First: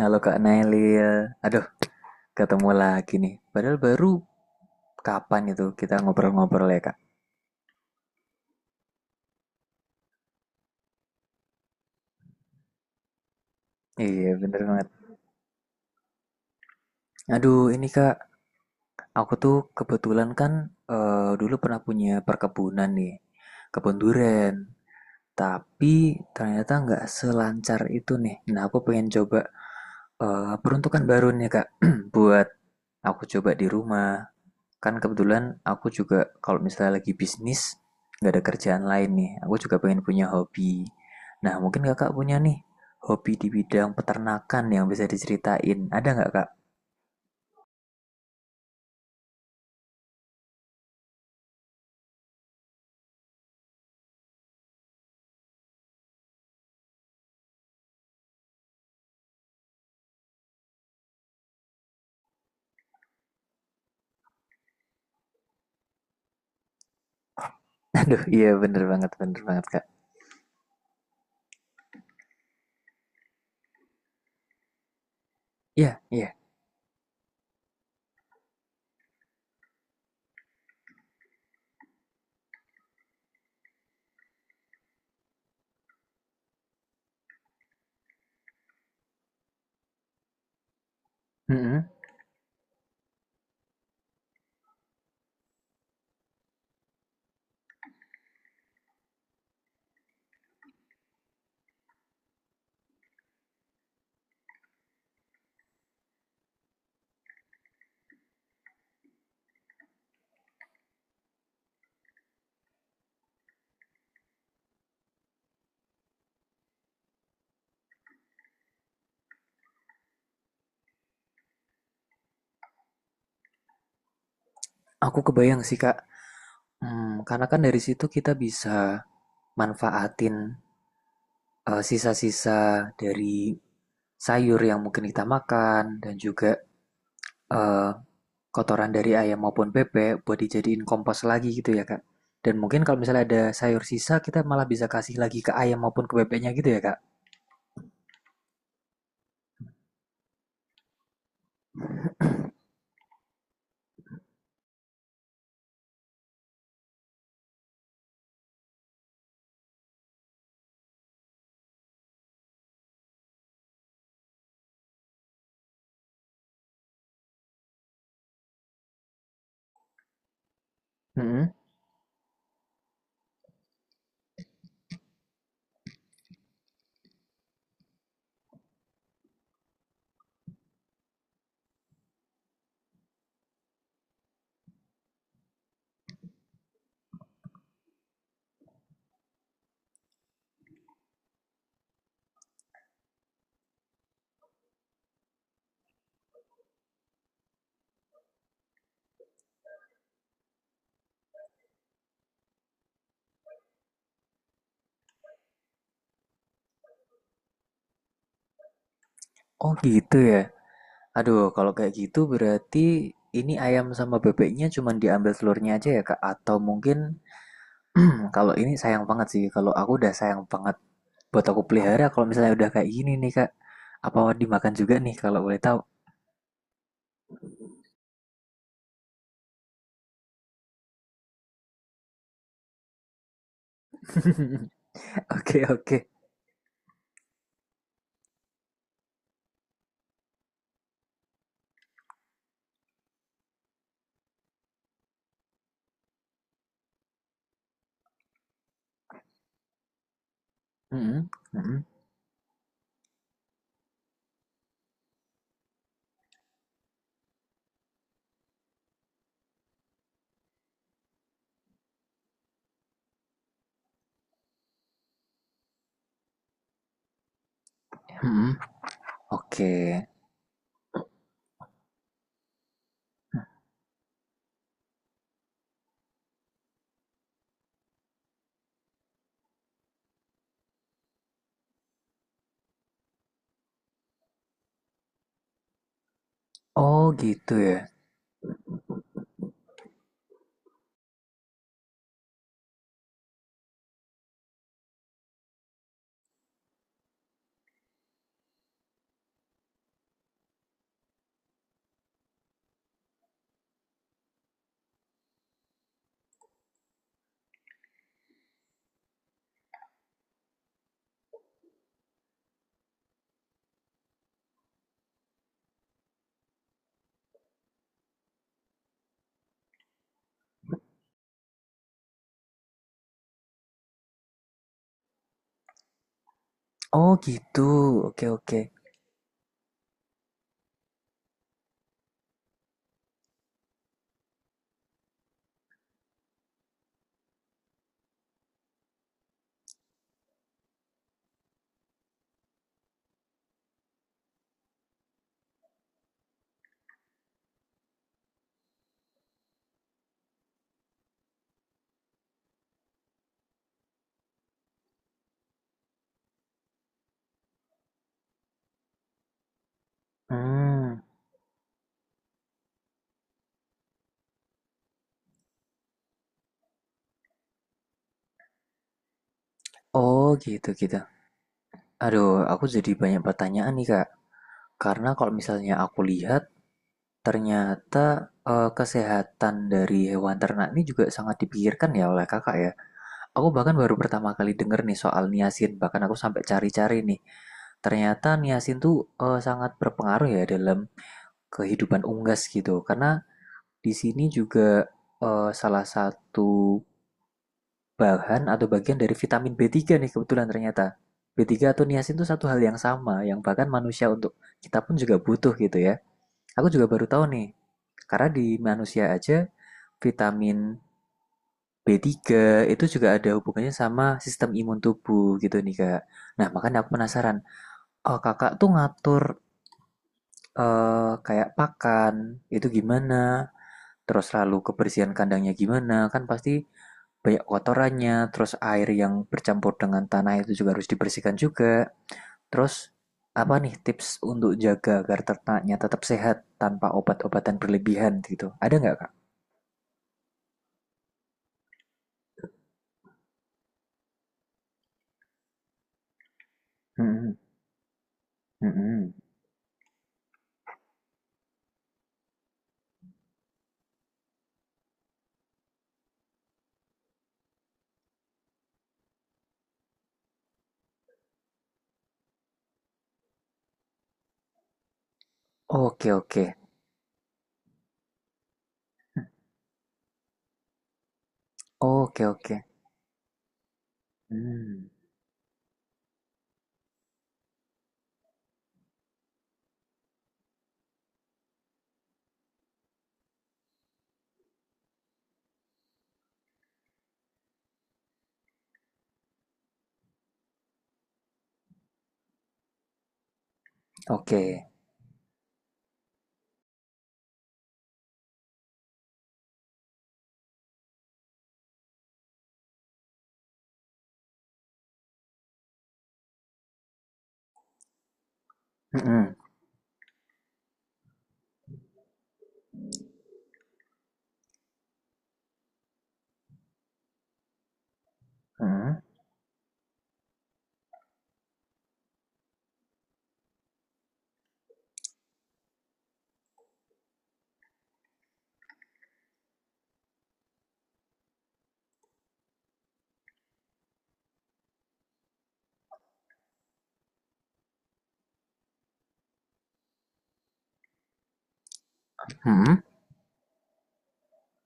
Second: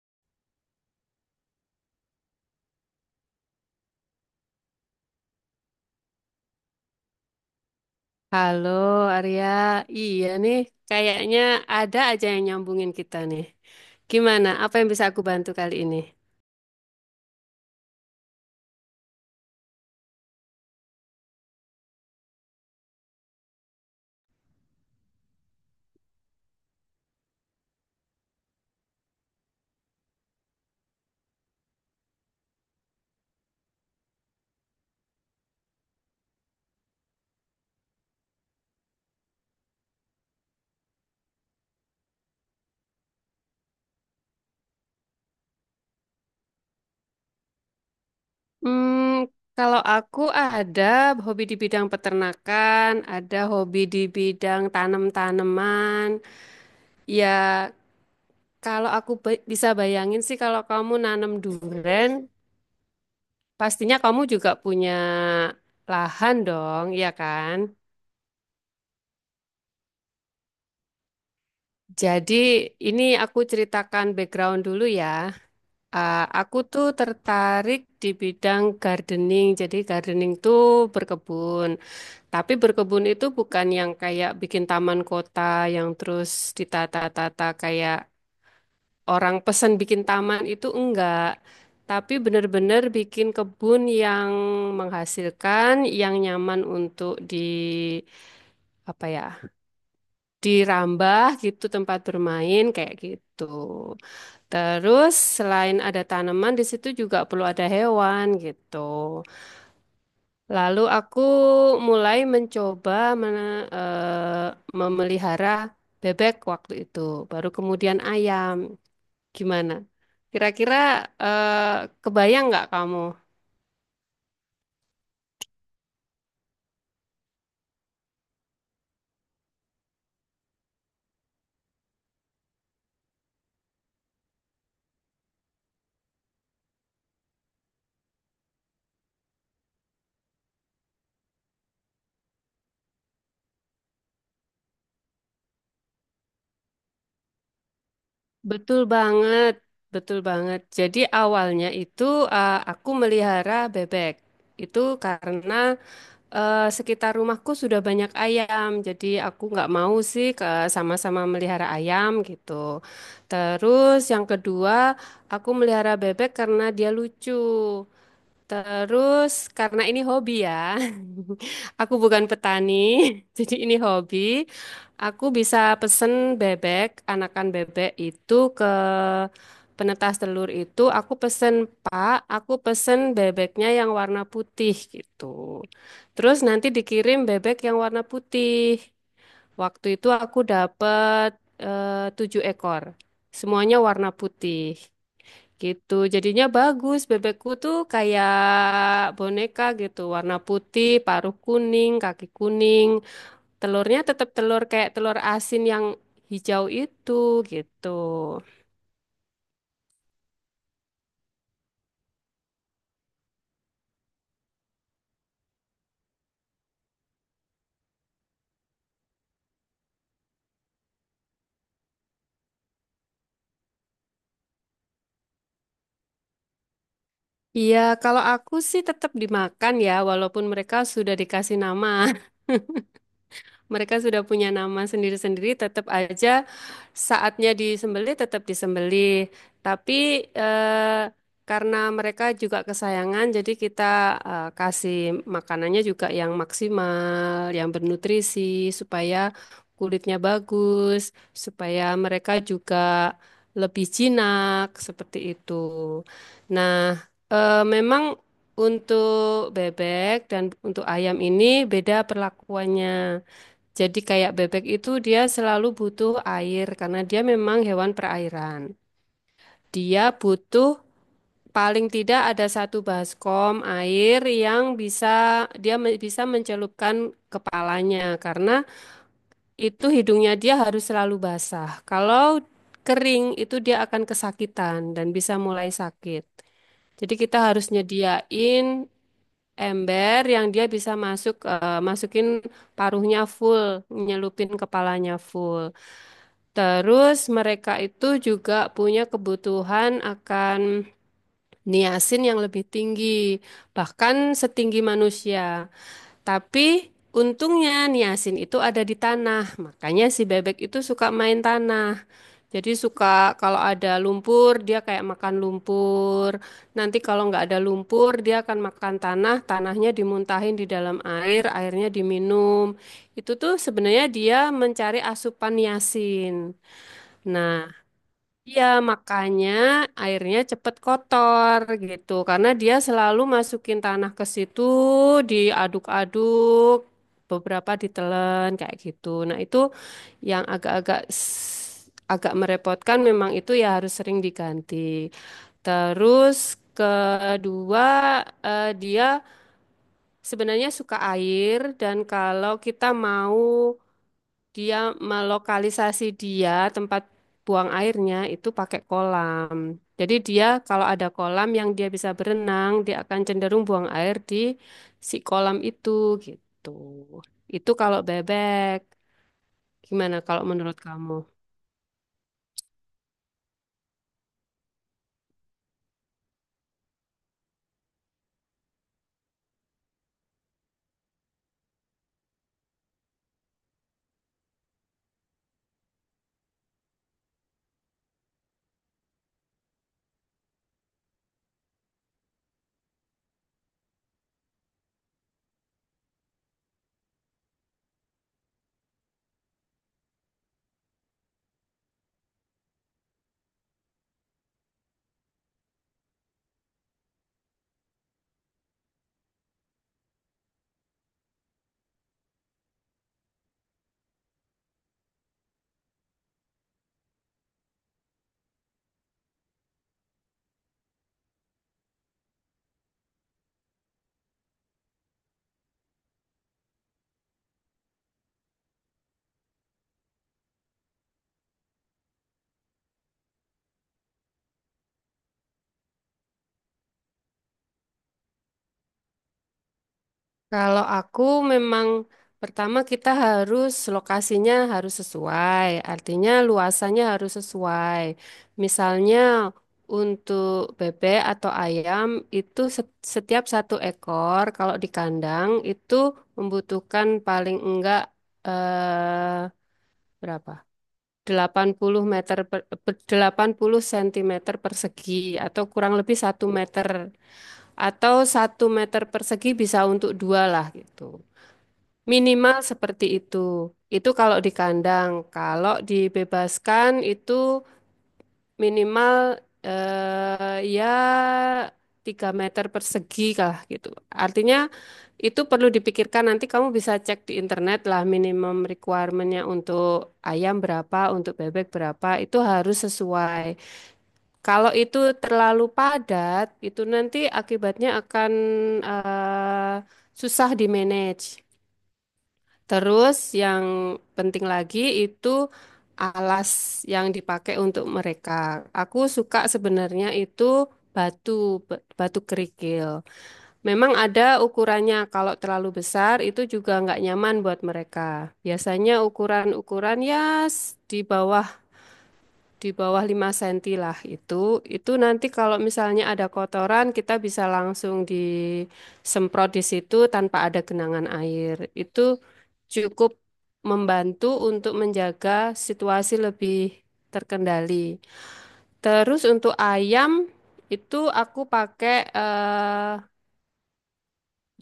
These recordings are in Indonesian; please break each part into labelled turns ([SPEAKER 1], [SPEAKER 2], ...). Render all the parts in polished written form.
[SPEAKER 1] Halo Kak Nailil, aduh ketemu lagi nih. Padahal baru kapan itu kita ngobrol-ngobrol ya Kak?
[SPEAKER 2] Halo Arya, iya nih, kayaknya ada aja yang nyambungin kita nih.
[SPEAKER 1] Iya
[SPEAKER 2] Gimana?
[SPEAKER 1] bener
[SPEAKER 2] Apa
[SPEAKER 1] banget.
[SPEAKER 2] yang bisa aku bantu kali ini?
[SPEAKER 1] Aduh ini Kak, aku tuh kebetulan kan dulu pernah punya perkebunan nih, kebun durian. Tapi ternyata nggak selancar itu nih. Nah aku pengen coba peruntukan baru nih Kak, buat aku coba di rumah. Kan kebetulan aku juga kalau misalnya lagi bisnis, nggak ada kerjaan lain nih. Aku juga pengen punya hobi. Nah, mungkin kakak punya nih hobi di bidang peternakan yang bisa diceritain. Ada nggak kak?
[SPEAKER 2] Hmm, Kalau aku ada hobi di bidang peternakan, ada hobi di bidang tanam-tanaman. Ya, kalau aku bisa bayangin sih kalau kamu nanam durian, pastinya kamu juga punya lahan dong, ya kan?
[SPEAKER 1] Aduh, iya bener banget kak.
[SPEAKER 2] Jadi ini aku ceritakan background dulu ya.
[SPEAKER 1] Iya,
[SPEAKER 2] Ah,
[SPEAKER 1] iya.
[SPEAKER 2] aku tuh tertarik di bidang gardening. Jadi gardening tuh berkebun. Tapi berkebun itu bukan yang kayak bikin taman kota yang terus ditata-tata kayak orang pesan bikin taman itu, enggak.
[SPEAKER 1] Mm-mm.
[SPEAKER 2] Tapi benar-benar bikin kebun yang menghasilkan, yang nyaman untuk di, apa ya, dirambah gitu, tempat bermain kayak gitu. Terus selain ada tanaman di situ juga perlu ada hewan gitu. Lalu aku mulai mencoba mena- eh, memelihara bebek waktu itu, baru kemudian ayam. Gimana? Kira-kira eh, kebayang nggak kamu?
[SPEAKER 1] Aku kebayang sih kak. Hmm, karena kan dari situ kita bisa manfaatin sisa-sisa dari sayur yang mungkin kita makan dan juga eh, Kotoran dari ayam maupun bebek buat dijadiin kompos lagi gitu ya, Kak? Dan mungkin kalau misalnya ada sayur sisa, kita malah bisa kasih lagi ke ayam maupun ke bebeknya gitu ya, Kak?
[SPEAKER 2] Betul banget, betul banget. Jadi awalnya itu aku melihara bebek. Itu karena sekitar rumahku sudah banyak ayam, jadi aku nggak mau sih ke sama-sama melihara ayam gitu. Terus yang kedua, aku melihara bebek karena dia lucu. Terus karena ini hobi ya,
[SPEAKER 1] Mm-mm.
[SPEAKER 2] aku bukan petani, jadi ini hobi. Aku bisa pesen bebek, anakan bebek itu ke penetas telur itu. Aku pesen, "Pak, aku pesen bebeknya yang warna putih" gitu. Terus nanti dikirim bebek yang warna putih. Waktu itu aku dapat 7 ekor, semuanya warna putih. Gitu, jadinya bagus. Bebekku tuh kayak boneka gitu, warna putih, paruh kuning, kaki kuning. Telurnya tetap telur kayak telur asin yang hijau itu gitu.
[SPEAKER 1] Oh gitu ya. Aduh, kalau kayak gitu berarti ini ayam sama bebeknya cuma diambil telurnya aja ya, Kak? Atau mungkin kalau ini sayang banget sih. Kalau aku udah sayang banget buat aku pelihara kalau misalnya udah kayak gini nih, Kak. Apa dimakan juga nih kalau boleh tahu?
[SPEAKER 2] Iya, kalau aku sih tetap dimakan ya, walaupun mereka sudah dikasih nama. Mereka sudah punya nama sendiri-sendiri,
[SPEAKER 1] Oke,
[SPEAKER 2] tetap
[SPEAKER 1] oke.
[SPEAKER 2] aja saatnya disembelih, tetap disembelih. Tapi eh, karena mereka juga kesayangan, jadi kita kasih makanannya juga yang maksimal, yang bernutrisi, supaya kulitnya bagus,
[SPEAKER 1] Mm-mm, mm-mm,
[SPEAKER 2] supaya mereka juga lebih jinak, seperti itu. Nah, memang untuk bebek dan untuk ayam ini beda perlakuannya. Jadi kayak bebek itu dia selalu butuh air karena dia memang hewan
[SPEAKER 1] mm-mm.
[SPEAKER 2] perairan.
[SPEAKER 1] Oke.
[SPEAKER 2] Dia butuh paling tidak ada satu baskom air yang bisa dia bisa mencelupkan kepalanya, karena itu hidungnya dia harus selalu basah. Kalau kering itu dia akan kesakitan dan bisa mulai sakit.
[SPEAKER 1] Oh
[SPEAKER 2] Jadi kita
[SPEAKER 1] gitu
[SPEAKER 2] harus
[SPEAKER 1] ya.
[SPEAKER 2] nyediain ember yang dia bisa masukin paruhnya full, nyelupin kepalanya full. Terus mereka itu juga punya kebutuhan akan niasin yang lebih tinggi, bahkan setinggi manusia. Tapi untungnya niasin itu ada di tanah, makanya si bebek itu suka main tanah. Jadi suka kalau ada lumpur dia kayak makan lumpur. Nanti kalau nggak ada lumpur dia akan makan tanah, tanahnya dimuntahin di dalam air, airnya diminum. Itu tuh sebenarnya dia mencari asupan niasin.
[SPEAKER 1] Oh
[SPEAKER 2] Nah,
[SPEAKER 1] gitu. Oke oke.
[SPEAKER 2] iya, makanya airnya cepet kotor gitu. Karena dia selalu masukin tanah ke situ, diaduk-aduk, beberapa ditelan kayak gitu. Nah, itu yang agak-agak agak merepotkan, memang itu ya harus sering diganti. Terus kedua, dia sebenarnya suka air, dan kalau kita mau dia melokalisasi dia tempat buang airnya itu pakai kolam. Jadi dia kalau
[SPEAKER 1] Hmm.
[SPEAKER 2] ada kolam yang dia bisa berenang, dia akan cenderung buang air di si kolam itu gitu. Itu kalau bebek. Gimana
[SPEAKER 1] Oh
[SPEAKER 2] kalau
[SPEAKER 1] gitu
[SPEAKER 2] menurut
[SPEAKER 1] gitu.
[SPEAKER 2] kamu?
[SPEAKER 1] Aduh, aku jadi banyak pertanyaan nih Kak. Karena kalau misalnya aku lihat, ternyata kesehatan dari hewan ternak ini juga sangat dipikirkan ya oleh Kakak ya. Aku bahkan baru pertama kali denger nih soal niacin. Bahkan aku sampai cari-cari nih. Ternyata niacin tuh sangat berpengaruh ya dalam kehidupan unggas gitu. Karena di sini juga salah satu bahan atau bagian dari vitamin B3 nih kebetulan ternyata. B3 atau niacin itu satu hal yang sama yang bahkan manusia untuk kita pun juga butuh gitu ya. Aku juga baru tahu nih. Karena di manusia aja vitamin B3 itu juga ada hubungannya sama sistem imun tubuh gitu nih Kak. Nah, makanya aku penasaran. Oh, Kakak tuh ngatur kayak pakan itu gimana? Terus lalu kebersihan kandangnya gimana? Kan pasti banyak kotorannya, terus air yang bercampur dengan tanah itu juga harus dibersihkan juga. Terus apa nih tips untuk jaga agar ternaknya tetap sehat tanpa obat-obatan berlebihan gitu? Ada nggak kak?
[SPEAKER 2] Kalau aku memang pertama kita harus lokasinya harus sesuai, artinya luasannya
[SPEAKER 1] Hmm,
[SPEAKER 2] harus sesuai.
[SPEAKER 1] hmm, hmm.
[SPEAKER 2] Misalnya untuk bebek atau ayam itu setiap 1 ekor kalau di kandang itu membutuhkan paling enggak eh, berapa? Delapan puluh meter per, per- 80 cm persegi, atau kurang
[SPEAKER 1] Oke
[SPEAKER 2] lebih
[SPEAKER 1] oke,
[SPEAKER 2] 1 meter, atau 1 meter persegi bisa untuk dua lah gitu.
[SPEAKER 1] oke
[SPEAKER 2] Minimal seperti itu. Itu kalau di
[SPEAKER 1] hmm,
[SPEAKER 2] kandang. Kalau dibebaskan itu minimal ya 3 meter persegi lah gitu. Artinya itu perlu dipikirkan, nanti kamu bisa cek di internet lah minimum requirement-nya untuk ayam berapa, untuk bebek berapa, itu harus sesuai.
[SPEAKER 1] oke,
[SPEAKER 2] Kalau itu terlalu padat, itu nanti akibatnya akan eh, susah di manage. Terus yang penting lagi itu alas yang dipakai untuk mereka. Aku
[SPEAKER 1] hmm,
[SPEAKER 2] suka sebenarnya itu batu batu kerikil. Memang ada ukurannya. Kalau terlalu besar itu juga nggak nyaman buat mereka.
[SPEAKER 1] hmm,
[SPEAKER 2] Biasanya ukuran-ukuran ya di bawah 5 senti lah itu. Itu nanti kalau misalnya ada kotoran kita bisa langsung disemprot di situ tanpa ada genangan air. Itu cukup membantu untuk menjaga situasi lebih terkendali. Terus untuk ayam itu aku pakai
[SPEAKER 1] hmm,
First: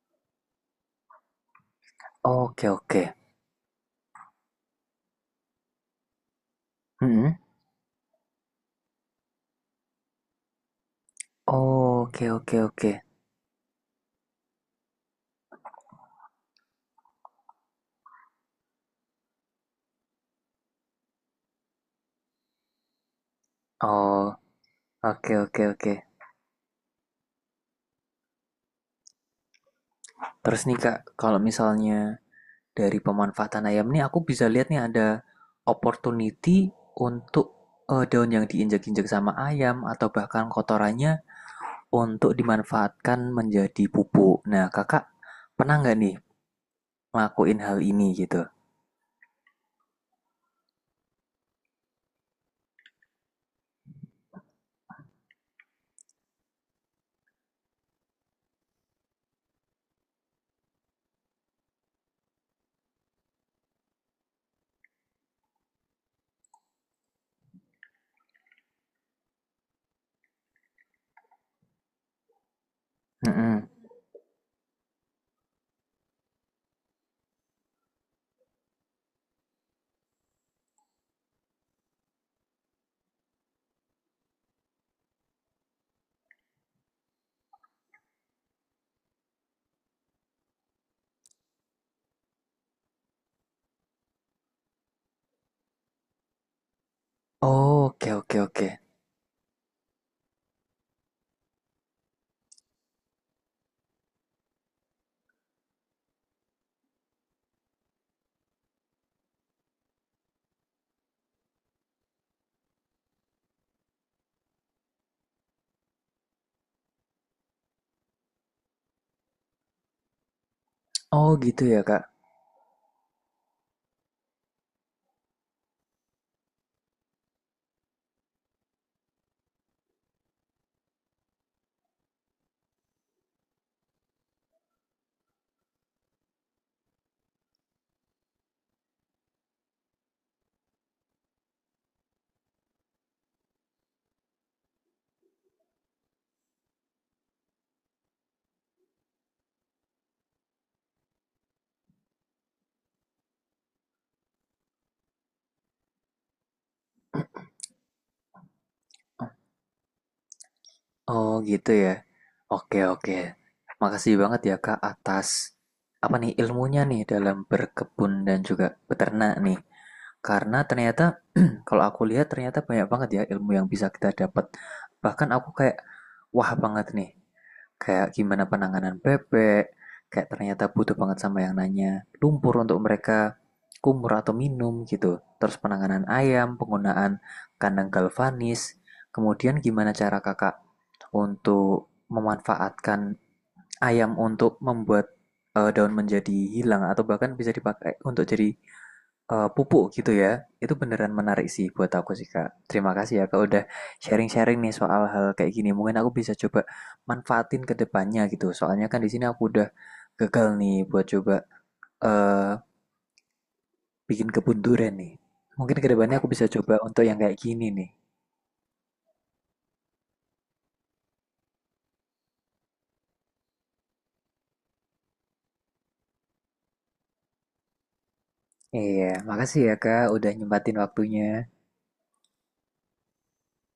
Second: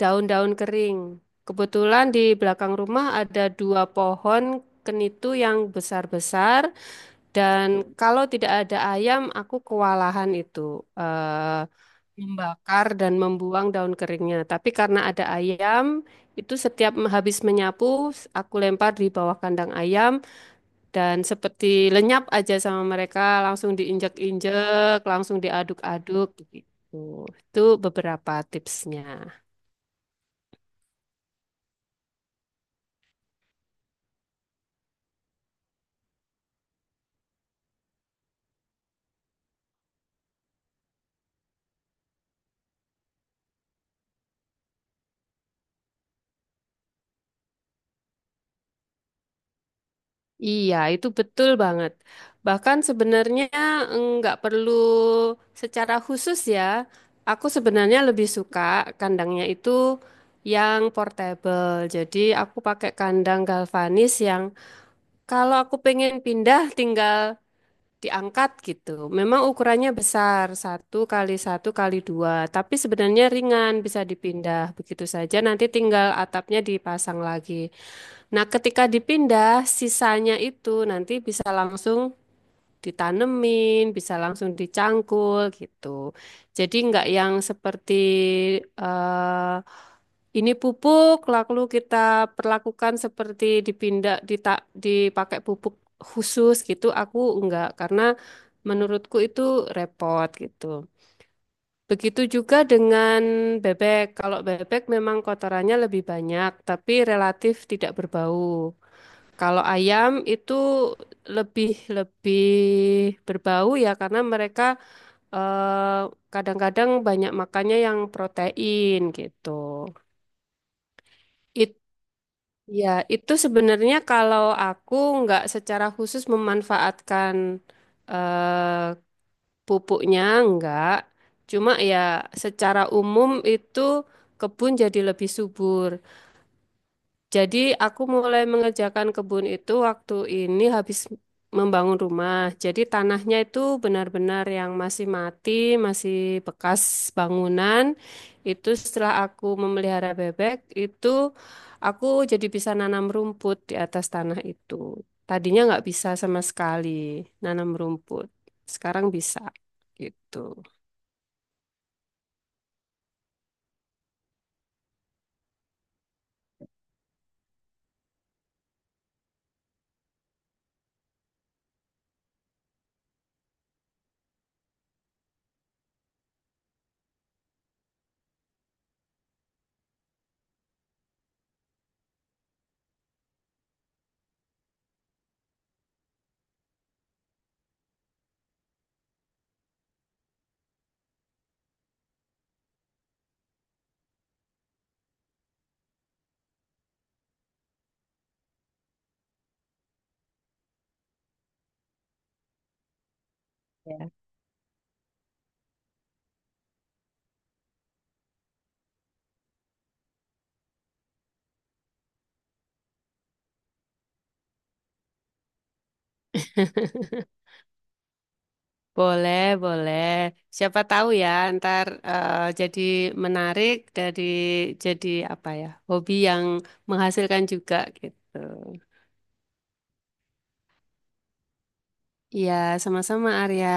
[SPEAKER 2] daun-daun kering. Kebetulan di
[SPEAKER 1] oke
[SPEAKER 2] belakang
[SPEAKER 1] oke,
[SPEAKER 2] rumah ada 2 pohon kenitu yang besar-besar.
[SPEAKER 1] hmm,
[SPEAKER 2] Dan kalau tidak ada ayam, aku kewalahan itu eh,
[SPEAKER 1] oke oke
[SPEAKER 2] membakar
[SPEAKER 1] oke,
[SPEAKER 2] dan membuang daun keringnya. Tapi karena ada ayam, itu setiap habis menyapu, aku lempar di bawah kandang ayam, dan seperti lenyap aja sama mereka, langsung
[SPEAKER 1] oh
[SPEAKER 2] diinjak-injek,
[SPEAKER 1] oke
[SPEAKER 2] langsung
[SPEAKER 1] oke oke.
[SPEAKER 2] diaduk-aduk gitu. Itu beberapa tipsnya.
[SPEAKER 1] Terus nih kak, kalau misalnya dari pemanfaatan ayam ini, aku bisa lihat nih ada opportunity untuk daun yang diinjak-injak sama ayam atau bahkan kotorannya untuk dimanfaatkan menjadi pupuk. Nah, kakak pernah nggak nih ngelakuin hal ini gitu?
[SPEAKER 2] Iya, itu betul banget. Bahkan sebenarnya nggak perlu secara khusus ya. Aku sebenarnya lebih suka kandangnya itu yang portable. Jadi aku pakai kandang galvanis yang kalau aku pengen pindah tinggal diangkat gitu. Memang ukurannya besar, satu kali dua, tapi sebenarnya
[SPEAKER 1] Mm-mm.
[SPEAKER 2] ringan, bisa dipindah begitu saja. Nanti tinggal atapnya dipasang lagi. Nah, ketika dipindah, sisanya itu nanti bisa langsung ditanemin, bisa langsung dicangkul gitu. Jadi nggak yang seperti eh, ini pupuk, lalu kita perlakukan seperti dipindah, dipakai pupuk khusus gitu. Aku enggak,
[SPEAKER 1] Oh,
[SPEAKER 2] karena
[SPEAKER 1] oke oke oke.
[SPEAKER 2] menurutku itu repot gitu. Begitu juga dengan bebek. Kalau bebek memang kotorannya lebih banyak, tapi relatif tidak berbau. Kalau ayam itu lebih lebih berbau ya, karena mereka eh, kadang-kadang banyak makannya yang protein gitu.
[SPEAKER 1] Oh gitu ya kak.
[SPEAKER 2] Ya, itu sebenarnya kalau aku nggak secara khusus memanfaatkan eh, pupuknya, nggak. Cuma ya secara umum itu kebun jadi lebih subur. Jadi aku mulai mengerjakan kebun itu waktu ini habis membangun rumah. Jadi tanahnya itu benar-benar yang masih mati, masih bekas bangunan. Itu setelah aku memelihara bebek, itu aku jadi bisa nanam rumput di atas tanah itu. Tadinya nggak bisa sama sekali nanam rumput. Sekarang bisa gitu.
[SPEAKER 1] Oh gitu ya. Oke oke. Makasih banget ya kak atas apa nih ilmunya nih dalam berkebun dan juga beternak nih. Karena ternyata kalau aku lihat ternyata banyak banget ya ilmu yang bisa kita dapat. Bahkan aku kayak wah banget nih. Kayak gimana penanganan bebek, kayak ternyata butuh banget sama yang nanya lumpur untuk mereka kumur atau minum gitu. Terus penanganan ayam, penggunaan kandang galvanis, kemudian gimana cara kakak untuk memanfaatkan ayam untuk membuat daun menjadi hilang atau bahkan bisa dipakai untuk jadi pupuk gitu ya. Itu beneran menarik sih buat aku sih Kak. Terima kasih ya Kak udah sharing-sharing nih soal hal kayak gini. Mungkin aku bisa coba manfaatin ke depannya gitu. Soalnya kan di sini aku udah gagal nih buat coba eh bikin kebun durian nih. Mungkin ke depannya aku bisa coba untuk yang kayak gini nih.
[SPEAKER 2] Boleh, boleh. Siapa tahu ya, ntar jadi menarik dari jadi apa ya, hobi yang menghasilkan juga gitu.
[SPEAKER 1] Iya, makasih ya Kak udah nyempatin waktunya.
[SPEAKER 2] Iya, sama-sama Arya.